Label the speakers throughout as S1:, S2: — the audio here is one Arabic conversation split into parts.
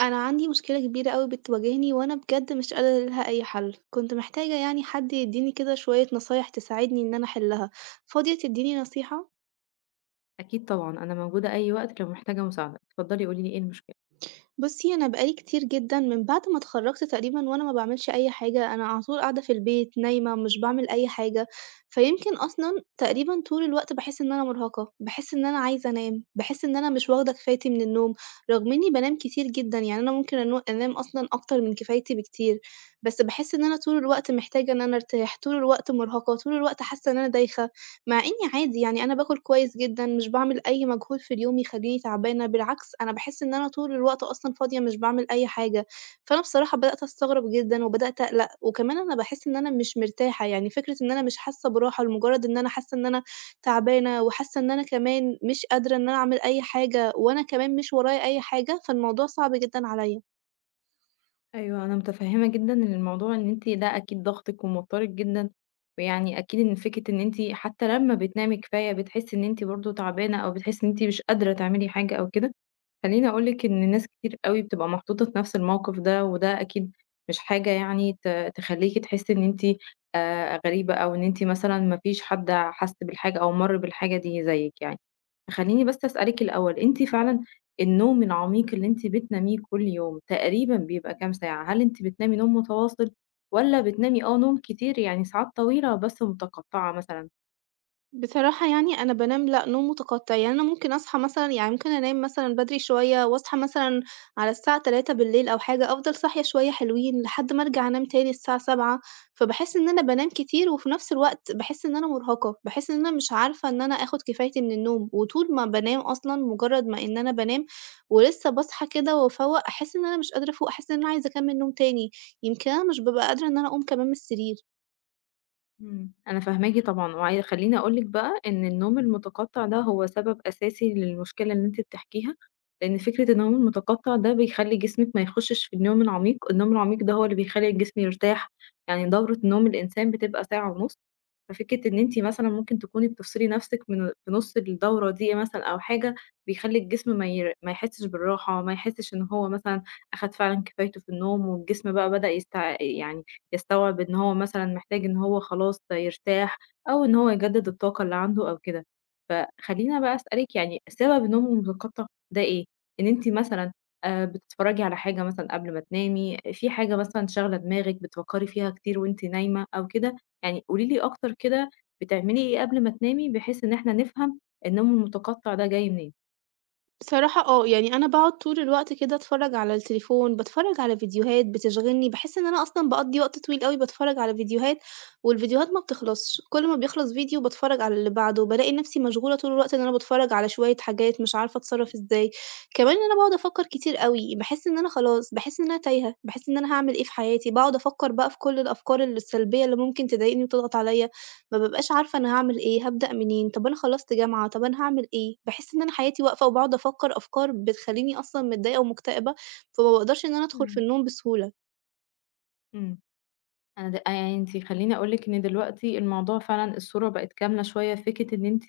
S1: أنا عندي مشكلة كبيرة أوي بتواجهني وأنا بجد مش قادرة لها أي حل، كنت محتاجة يعني حد يديني كده شوية نصايح تساعدني إن أنا أحلها، فاضية تديني نصيحة؟
S2: أكيد طبعًا، أنا موجودة أي وقت لو محتاجة مساعدة، اتفضلي قولي لي إيه المشكلة.
S1: بُصّي، أنا بقى لي كتير جدًا من بعد ما اتخرّجت تقريبًا وأنا ما باعملش أي حاجة، أنا على طول قاعدة في البيت نايمة، مش باعمل أي حاجة، فيمكن أصلًا تقريبًا طول الوقت باحس إن أنا مرهقة، باحس إن أنا عايزة أنام، باحس إن أنا مش واخدة كفايتي من النوم، رغم إني بانام كتير جدًا، يعني أنا ممكن أنو أنام أصلًا أكتر من كفايتي بكتير، بس باحس إن أنا طول الوقت محتاجة إن أنا أرتاح، طول الوقت مرهقة، طول الوقت حاسة إن أنا دايخة. مع إني عادي يعني أنا باكل كويس جدًا، مش باعمل أي مجهود في اليوم يخلّيني تعبانة، بالعكس أنا باحس إن أنا طول الوقت أصلًا فاضية مش باعمل أي حاجة، فأنا بصراحة بدأت أستغرب جدًا وبدأت أقلق، وكمان أنا باحس إن أنا مش مرتاحة، يعني فكرة إن أنا مش حاسة براحة لمجرد إن أنا حاسة إن أنا تعبانة وحاسة إن أنا كمان مش قادرة إن أنا أعمل أي حاجة وأنا كمان مش ورايا أي حاجة، فالموضوع صعب جدًا عليّا.
S2: أيوه، أنا متفهمة جدًا إن الموضوع إن أنتِ ده أكيد ضاغطِك وموترِك جدًا، ويعني أكيد إن فكرة إن أنتِ حتى لمّا بتنامي كفاية بتحسي إن أنتِ برضه تعبانة، أو بتحسي إن أنتِ مش قادرة تعملي حاجة أو كده. خلّيني أقول لِك إن ناس كتير أوي بتبقى محطوطة في نفس الموقف ده، وده أكيد مش حاجة، يعني تخلّيكِ تحسّي إن أنتِ غريبة، أو إن أنتِ مثلًا ما فيش حد حَس بالحاجة أو مَر بالحاجة دي زيِّك، يعني. خلّيني بس أسألِك الأول، أنتِ فعلًا النوم العميق اللي أنتِ بتناميه كل يوم تقريبًا بيبقى كام ساعة؟ هل أنتِ بتنامي نوم متواصل والّا بتنامي نوم كتير، يعني ساعات طويلة بس متقطّعة مثلًا؟
S1: بصراحة يعني أنا بانام لأ، نوم متقطع، يعني أنا ممكن أصحى مثلًا يعني ممكن أنام مثلًا بدري شوية وأصحى مثلًا على الساعة 03:00 أو حاجة، أفضل صاحية شوية حلوين لحد ما أرجع أنام تاني الساعة 07:00 فباحس إن أنا بانام كتير وفي نفس الوقت باحس إن أنا مرهقة، باحس إن أنا مش عارفة إن أنا آخد كفايتي من النوم، وطول ما بانام أصلًا مجرد ما إن أنا بانام ولسه باصحى كده وأفوّق، أحس إن أنا مش قادرة أفوق، أحس إن أنا عايزة أكمل نوم تاني، يمكن أنا مش بابقى قادرة إن أنا أقوم كمان من السرير.
S2: أنا فاهماكِ طبعًا، وعاي خلّيني أقول لِك بقى إن النوم المتقطّع ده هو سبب أساسي للمشكلة اللي أنتِ بتحكيها، لإن فكرة النوم المتقطّع ده بيخلّي جسمِك ما يخشش في النوم العميق. النوم العميق ده هو اللي بيخلّي الجسم يرتاح، يعني دورة نوم الإنسان بتبقى ساعة ونُص. ففكرة إن أنتِ مثلًا ممكن تكوني بتفصلي نَفْسِك من في نُص الدورة دي مثلًا أو حاجة، بيخلّي الجسم ما يحسّش بالراحة، ما يحسّش إن هو مثلًا أخَد فعلًا كفايته في النوم، والجسم بقى بدأ يعني يستوعب إن هو مثلًا محتاج إن هو خلاص يرتاح، أو إن هو يجدد الطاقة اللي عنده أو كده. فخلّيني بقى أسألِك، يعني سبب النوم المتقطع ده إيه؟ إن أنتِ مثلًا بتتفرجي على حاجة مثلًا قبل ما تنامي، في حاجة مثلًا شاغلة دماغِك بتفكّري فيها كتير وأنتِ نايمة أو كده؟ يعني قولي لي أكتر كده، بتعملي إيه قبل ما تنامي، بحيث إن إحنا نفهم النوم المتقطع ده جاي منين؟
S1: بصراحة آه، يعني أنا باقعد طول الوقت كده أتفرّج على التليفون، باتفرّج على فيديوهات بتشغلني، باحس إن أنا أصلًا باقضّي وقت طويل أوي باتفرّج على فيديوهات، والفيديوهات ما بتخلصش، كل ما بيخلص فيديو باتفرّج على اللي بعده، بالاقي نفسي مشغولة طول الوقت إن أنا باتفرّج على شوية حاجات مش عارفة أتصرّف إزاي، كمان إن أنا باقعد أفكّر كتير أوي، باحس إن أنا خلاص، باحس إن أنا تايهة، باحس إن أنا هاعمل إيه في حياتي، باقعد أفكّر بقى في كل الأفكار السلبية اللي ممكن تضايقني وتضغط عليَّ. ما بابقاش عارفة أنا هاعمل إيه، هابدأ منين، طب أنا خلّصت جامعة، طب أنا هاعمل إيه، باحس إن أنا حياتي واقفة وباقعد أفكّر أفكار بتخلّيني أصلًا متضايقة ومكتئبة، فما باقدرش إن أنا أدخل في
S2: إمم.
S1: النوم بسهولة.
S2: إمم. أنا د يعني أنتِ، خلّيني أقول لِك إن دلوقتي الموضوع فعلًا الصورة بقت كاملة شوية. فكرة إن أنتِ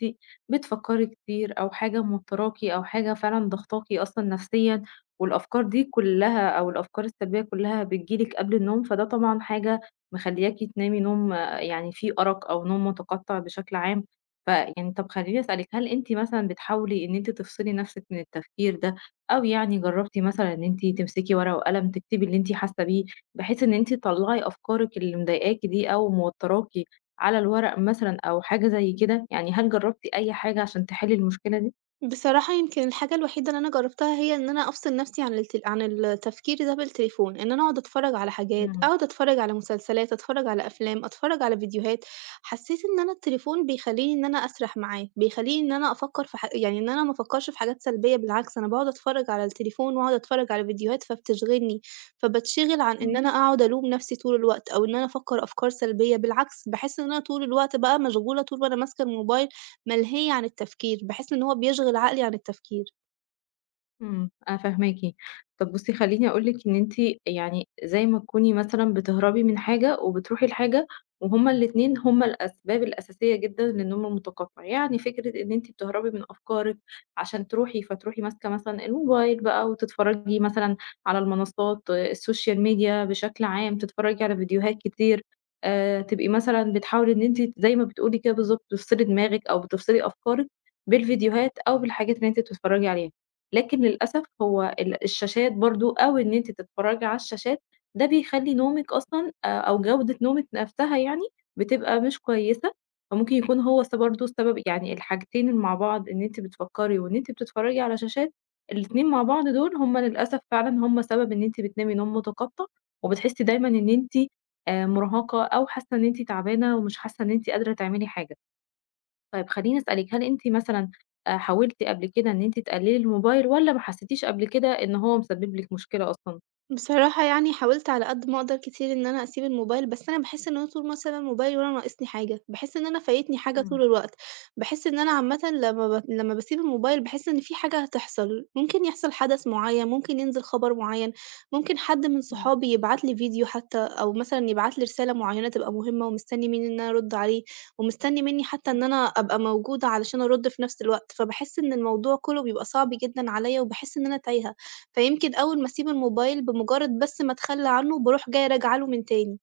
S2: بتفكّري كتير أو حاجة موتّراكِ أو حاجة فعلًا ضاغطاكِ أصلًا نفسيًا، والأفكار دي كلّها أو الأفكار السلبية كلّها بتيجي لِك قبل النوم، فده طبعًا حاجة مخلّياكِ تنامي نوم يعني فيه أرق أو نوم متقطّع بشكل عام. فيعني طَب خلّيني أسألِك، هل أنتِ مثلًا بتحاولي إن أنتِ تفصلي نفسِك من التفكير ده، أو يعني جرّبتِ مثلًا إن أنتِ تمسكي ورقة وقلم تكتبي اللي أنتِ حاسة بيه، بحيث إن أنتِ تطلّعي أفكارِك اللي مضايقاكِ دي أو موتّراكِ على الورق مثلًا أو حاجة زي كده؟ يعني هل جرّبتِ أي حاجة عشان تحلّي المشكلة دي؟
S1: بصراحة يمكن الحاجة الوحيدة اللي أنا جرّبتها هي إن أنا أفصل نَفْسي عن التفكير ده بالتليفون، إن أنا أقعد أتفرّج على حاجات، أقعد أتفرّج على مسلسلات، أتفرّج على أفلام، أتفرّج على فيديوهات. حسّيت إن أنا التليفون بيخلّيني إن أنا أسرح معاه، بيخلّيني إن أنا أفكّر في ح يعني إن أنا ما أفكّرش في حاجات سلبية بالعكس، أنا باقعد أتفرّج على التليفون وأقعد أتفرّج على فيديوهات فبتشغلني، فباتشغل عن إن
S2: إمم.
S1: أنا أقعد ألوم نَفْسي طول الوقت أو إن أنا أفكّر أفكار سلبية، بالعكس باحس إن أنا طول الوقت بقى مشغولة طول ما أنا ماسكة الموبايل ملهية عن التفكير، باحس إن هو بيشغِل عقلي عن التفكير.
S2: أنا فاهماكِ. طَب بُصّي، خلّيني أقول لِك إن أنتِ يعني زي ما تكوني مثلًا بتهربي من حاجة وبتروحي لحاجة، وهُم الاتنين هُم الأسباب الأساسية جدًا للنوم المتقطع. يعني فكرة إن أنتِ بتهربي من أفكارِك عشان تروحي، فتروحي ماسكة مثلًا الموبايل بقى وتتفرّجي مثلًا على المنصات الsocial media بشكل عام، تتفرّجي على فيديوهات كتير، تبقي مثلًا بتحاولي إن أنتِ زي ما بتقولي كده بالضبط تفصلي دماغِك أو بتفصلي أفكارِك بالفيديوهات أو بالحاجات اللي أنتِ بتتفرّجي عليها. لكن للأسف هو الشاشات برضه، أو إن أنتِ تتفرّجي على الشاشات، ده بيخلّي نومِك أصلًا أو جودة نومِك نَفْسها يعني بتبقى مش كويسة. فممكن يكون هو برضه السبب، يعني الحاجتين مع بعض، إن أنتِ بتفكّري وإن أنتِ بتتفرّجي على شاشات، الاتنين مع بعض دول هم للأسف فعلًا هم سبب إن أنتِ بتنامي نوم متقطّع، وبتحسّي دايمًا إن أنتِ مُرهقة أو حاسة إن أنتِ تعبانة ومش حاسة إن أنتِ قادرة تعملي حاجة. طيب خلّيني أسألِك، هل أنتِ مثلًا حاولتِ قبل كده إن أنتِ تقللي الموبايل، والّا ما حسيتيش قبل كده إن هو مسبب لِك مشكلة أصلًا؟
S1: بصراحة يعني حاولت على قد ما أقدر كتير إن أنا أسيب الموبايل، بس أنا باحس إن أنا طول مثلًا الموبايل وأنا ناقصني حاجة، باحس إن أنا فايتني حاجة طول
S2: إمم،
S1: الوقت، باحس إن أنا عامةً لمّا باسيب الموبايل باحس إن في حاجة هتحصل، ممكن يحصل حدث معين، ممكن ينزل خبر معين، ممكن حد من
S2: إمم.
S1: صحابي يبعت لي فيديو حتى، أو مثلًا يبعت لي رسالة معينة تبقى مهمة ومستني مني إن أنا أرد عليه، ومستني مني حتى إن أنا أبقى موجودة علشان أرد في نفس الوقت، فباحس إن الموضوع كله بيبقى صعب جدًا عليَّ وباحس إن أنا تايهة. فيمكن أول ما أسيب الموبايل بمجرد بس ما أتخلّى عنه، باروح جاية راجعة له من تاني.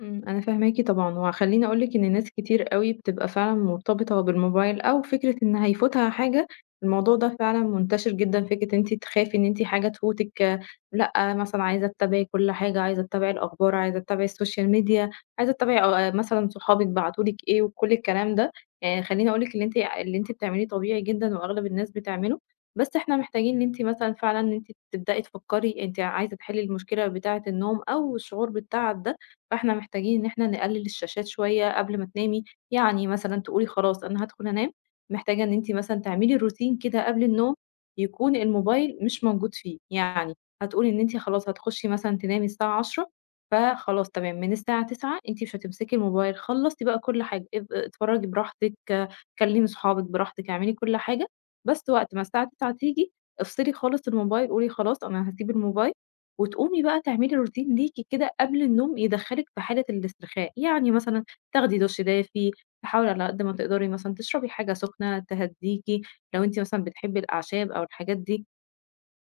S2: أنا فاهماكِ طبعًا، وخلّيني أقول لِك إن ناس كتير أوي بتبقى فعلًا مرتبطة بالموبايل أو فكرة إن هيفوتها حاجة. الموضوع ده فعلًا منتشر جدًا، فكرة إن أنتِ تخافي إن أنتِ حاجة تفوتِك، لأ مثلًا عايزة تتابعي كل حاجة، عايزة تتابعي الأخبار، عايزة تتابعي السوشيال ميديا، عايزة تتابعي مثلًا صحابِك بعتوا لِك إيه وكل الكلام ده. يعني خلّيني أقول لِك، اللي أنتِ بتعمليه طبيعي جدًا وأغلب الناس بتعمله، بس إحنا محتاجين إن أنتِ مثلًا فعلًا إن أنتِ تبدئي تفكّري أنتِ عايزة تحلّي المشكلة بتاعة النوم أو الشعور بالتعب ده، فإحنا محتاجين إن إحنا نقلل الشاشات شوية قبل ما تنامي. يعني مثلًا تقولي خلاص أنا هادخل أنام، محتاجة إن أنتِ مثلًا تعملي روتين كده قبل النوم يكون الموبايل مش موجود فيه. يعني هتقولي إن أنتِ خلاص هتخشي مثلًا تنامي الساعة 22:00 فخلاص تمام، من الساعة 21:00 أنتِ مش هتمسكي الموبايل، خلصتِ بقى كل حاجة، اتفرجي براحتك، كلمي صحابك براحتك، اعملي كل حاجة، بس وقت ما الساعة 21:00 تيجي افصلي خالص الموبايل، قولي خلاص أنا هاسيب الموبايل، وتقومي بقى تعملي روتين ليكِ كده قبل النوم يدخّلِك في حالة الاسترخاء. يعني مثلًا تاخدي دُش دافي، تحاولي على قد ما تقدري مثلًا تشربي حاجة سخنة تهدّيكِ. لو أنتِ مثلًا بتحبي الأعشاب أو الحاجات دي،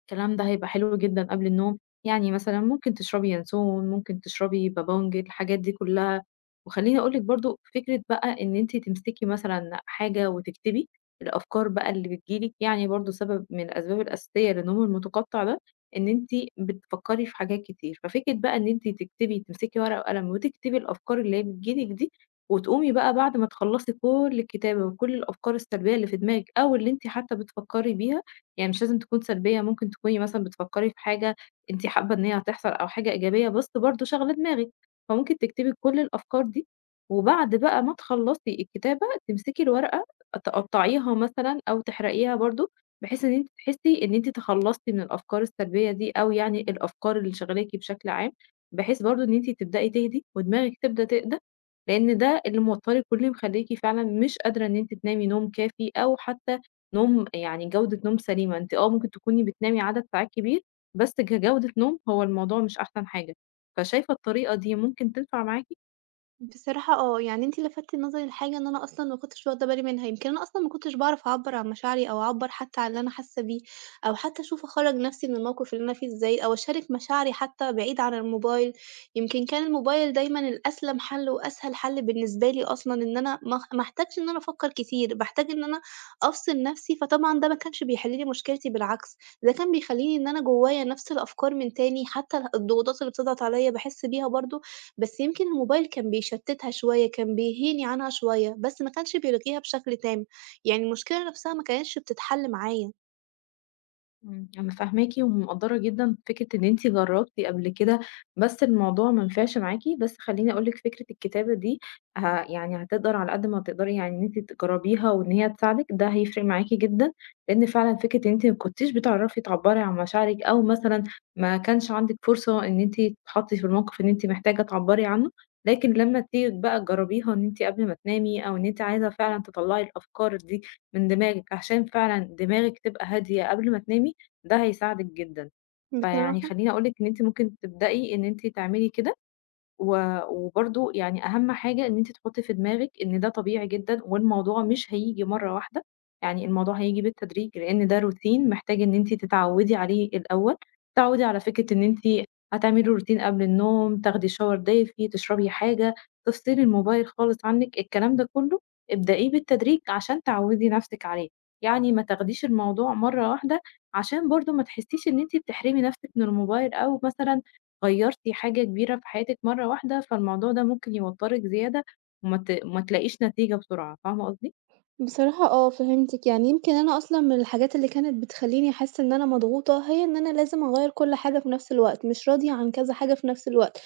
S2: الكلام ده هيبقى حلو جدًا قبل النوم. يعني مثلًا ممكن تشربي ينسون، ممكن تشربي بابونج، الحاجات دي كلها. وخلّيني أقول لِك برضه فكرة بقى إن أنتِ تمسكي مثلًا حاجة وتكتبي الأفكار بقى اللي بتيجي لِك، يعني برضه سبب من الأسباب الأساسية للنوم المتقطع ده إن أنتِ بتفكّري في حاجات كتير. ففكرة بقى إن أنتِ تكتبي، تمسكي ورقة وقلم وتكتبي الأفكار اللي هي بتيجي لِك دي، وتقومي بقى بعد ما تخلّصي كل الكتابة وكل الأفكار السلبية اللي في دماغِك أو اللي أنتِ حتى بتفكّري بيها، يعني مش لازم تكون سلبية، ممكن تكوني مثلًا بتفكّري في حاجة أنتِ حابة إن هي هتحصل أو حاجة إيجابية بس برضه شاغلة دماغِك، فممكن تكتبي كل الأفكار دي. وبعد بقى ما تخلّصي الكتابة، تمسكي الورقة تقطّعيها مثلًا أو تحرقيها برضه، بحيث إن أنتِ تحسّي إن أنتِ تخلّصتِ من الأفكار السلبية دي أو يعني الأفكار اللي شاغلاكِ بشكل عام، بحيث برضه إن أنتِ تبدئي تهدي ودماغِك تبدأ تهدى، لإن ده اللي موتّرِك واللي مخلّيكِ فعلًا مش قادرة إن أنتِ تنامي نوم كافي أو حتى نوم، يعني جودة نوم سليمة. أنتِ ممكن تكوني بتنامي عدد ساعات كبير، بس كجودة نوم هو الموضوع مش أحسن حاجة. فشايفة الطريقة دي ممكن تنفع معاكِ؟
S1: بصراحة آه، يعني أنتِ لفتتِ نظري لحاجة إن أنا أصلًا ما كنتش واخدة بالي منها، يمكن أنا أصلًا ما كنتش باعرف أعبّر عن مشاعري أو أعبّر حتى عن اللي أنا حاسة بيه، أو حتى أشوف أخرّج نفسي من الموقف اللي أنا فيه إزاي، أو أشارك مشاعري حتى بعيد عن الموبايل، يمكن كان الموبايل دايمًا الأسلم حل وأسهل حل بالنسبة لي أصلًا إن أنا ما احتاجش إن أنا أفكّر كتير، باحتاج إن أنا أفصل نفسي، فطبعًا ده ما كانش بيحل لي مشكلتي بالعكس، ده كان بيخلّيني إن أنا جوايا نفس الأفكار من تاني، حتى الضغوطات اللي بتضغط عليَّ باحس بيها برضه، بس يمكن الموبايل كان بيشتتها شوية، كان بيهيني عنها شوية، بس ما كانش بيلغيها بشكل تام، يعني المشكلة نفسها ما كانتش بتتحل معايا.
S2: أنا فاهماكِ ومقدّرة جدًا فكرة إن أنتِ جرّبتِ قبل كده، بس الموضوع ما نفعش معاكِ، بس خلّيني أقول لِك فكرة الكتابة دي يعني هتقدر على قد ما تقدري يعني إن أنتِ تجرّبيها وإن هي تساعدِك، ده هيفرق معاكِ جدًا، لإن فعلًا فكرة إن أنتِ ما كنتيش بتعرفي تعبّري عن مشاعرِك أو مثلًا ما كانش عندِك فرصة إن أنتِ تتحطّي في الموقف إن أنتِ محتاجة تعبّري عنه، لكن لمّا تيجي بقى تجرّبيها إن أنتِ قبل ما تنامي أو إن أنتِ عايزة فعلًا تطلّعي الأفكار دي من دماغِك عشان فعلًا دماغِك تبقى هادية قبل ما تنامي، ده هيساعدِك جدًا. فيعني
S1: بصراحة.
S2: خلّيني أقول لِك إن أنتِ ممكن تبدئي إن أنتِ تعملي كده. وبرضه يعني أهم حاجة إن أنتِ تحطّي في دماغِك إن ده طبيعي جدًا، والموضوع مش هييجي مرّة واحدة، يعني الموضوع هييجي بالتدريج، لإن ده روتين محتاج إن أنتِ تتعوّدي عليه الأول. تتعوّدي على فكرة إن أنتِ هتعملي روتين قبل النوم، تاخدي shower دافي، تشربي حاجة، تفصلي الموبايل خالص عنِّك. الكلام ده كلّه ابدئيه بالتدريج عشان تعوّدي نَفْسِك عليه، يعني ما تاخديش الموضوع مرّة واحدة عشان برضه ما تحسّيش إن أنتِ بتحرمي نَفْسِك من الموبايل، أو مثلًا غيّرتِ حاجة كبيرة في حياتِك مرّة واحدة، فالموضوع ده ممكن يوتّرِك زيادة وما ت ما تلاقيش نتيجة بسرعة، فاهمة قصدي؟
S1: بصراحة آه، فهمتِك، يعني يمكن أنا أصلًا من الحاجات اللي كانت بتخلّيني أحس إن أنا مضغوطة، هي إن أنا لازم أغيّر كل حاجة في نفس الوقت، مش راضية عن كذا حاجة في نفس الوقت.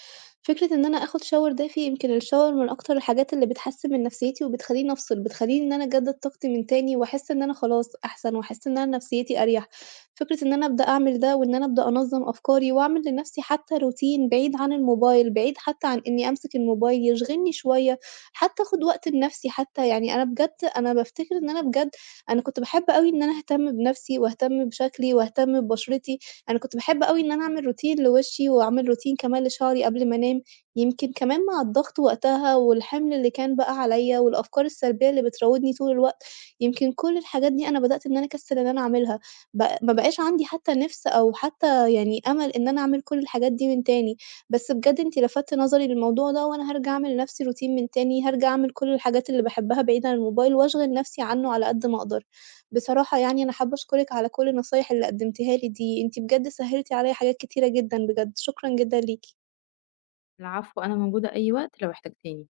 S1: فكرة إن أنا آخد shower دافي، يمكن الshower من أكتر الحاجات اللي بتحسّن من نفسيتي وبتخلّيني أفصل، بتخلّيني إن أنا أجدد طاقتي من تاني وأحس إن أنا خلاص أحسن وأحس إن أنا نفسيتي أريح. فكرة إن أنا أبدأ أعمل ده وإن أنا أبدأ أنظّم أفكاري وأعمل لنفسي حتى روتين بعيد عن الموبايل، بعيد حتى عن إني أمسك الموبايل، يشغلني شوية. حتى آخُد وقت لنَفْسي حتى، يعني أنا بجد أنا بافتكر إن أنا بجد أنا كنت باحب أوي إن أنا أهتم بنَفْسي وأهتم بشكلي وأهتم ببشرتي، أنا كنت باحب أوي إن أنا أعمل روتين لوشّي وأعمل روتين كمان لشعري قبل ما أنام، يمكن كمان مع الضغط وقتها والحِمل اللي كان بقى عليّا والأفكار السلبية اللي بتراودني طول الوقت، يمكن كل الحاجات دي أنا بدأت إن أنا أكسِّل إن أنا أعملها، ما بقاش عندي حتى نِفْس أو حتى يعني أمل إن أنا أعمل كل الحاجات دي من تاني. بس بجد أنتِ لفتِ نظري للموضوع ده، وأنا هارجع أعمل لنفسي routine من تاني، هارجع أعمل كل الحاجات اللي باحبها بعيد عن الموبايل، وأشغِل نفسي عنه على قد ما أقدر. بصراحة يعني أنا حابة أشكرِك على كل النصايح اللي قدمتيها لي دي، أنتِ بجد سهّلتِ عليَّ حاجات كتيرة جدًا بجد، شكرًا جدًا ليكِ.
S2: العفو، أنا موجودة أي وقت لو احتجتيني.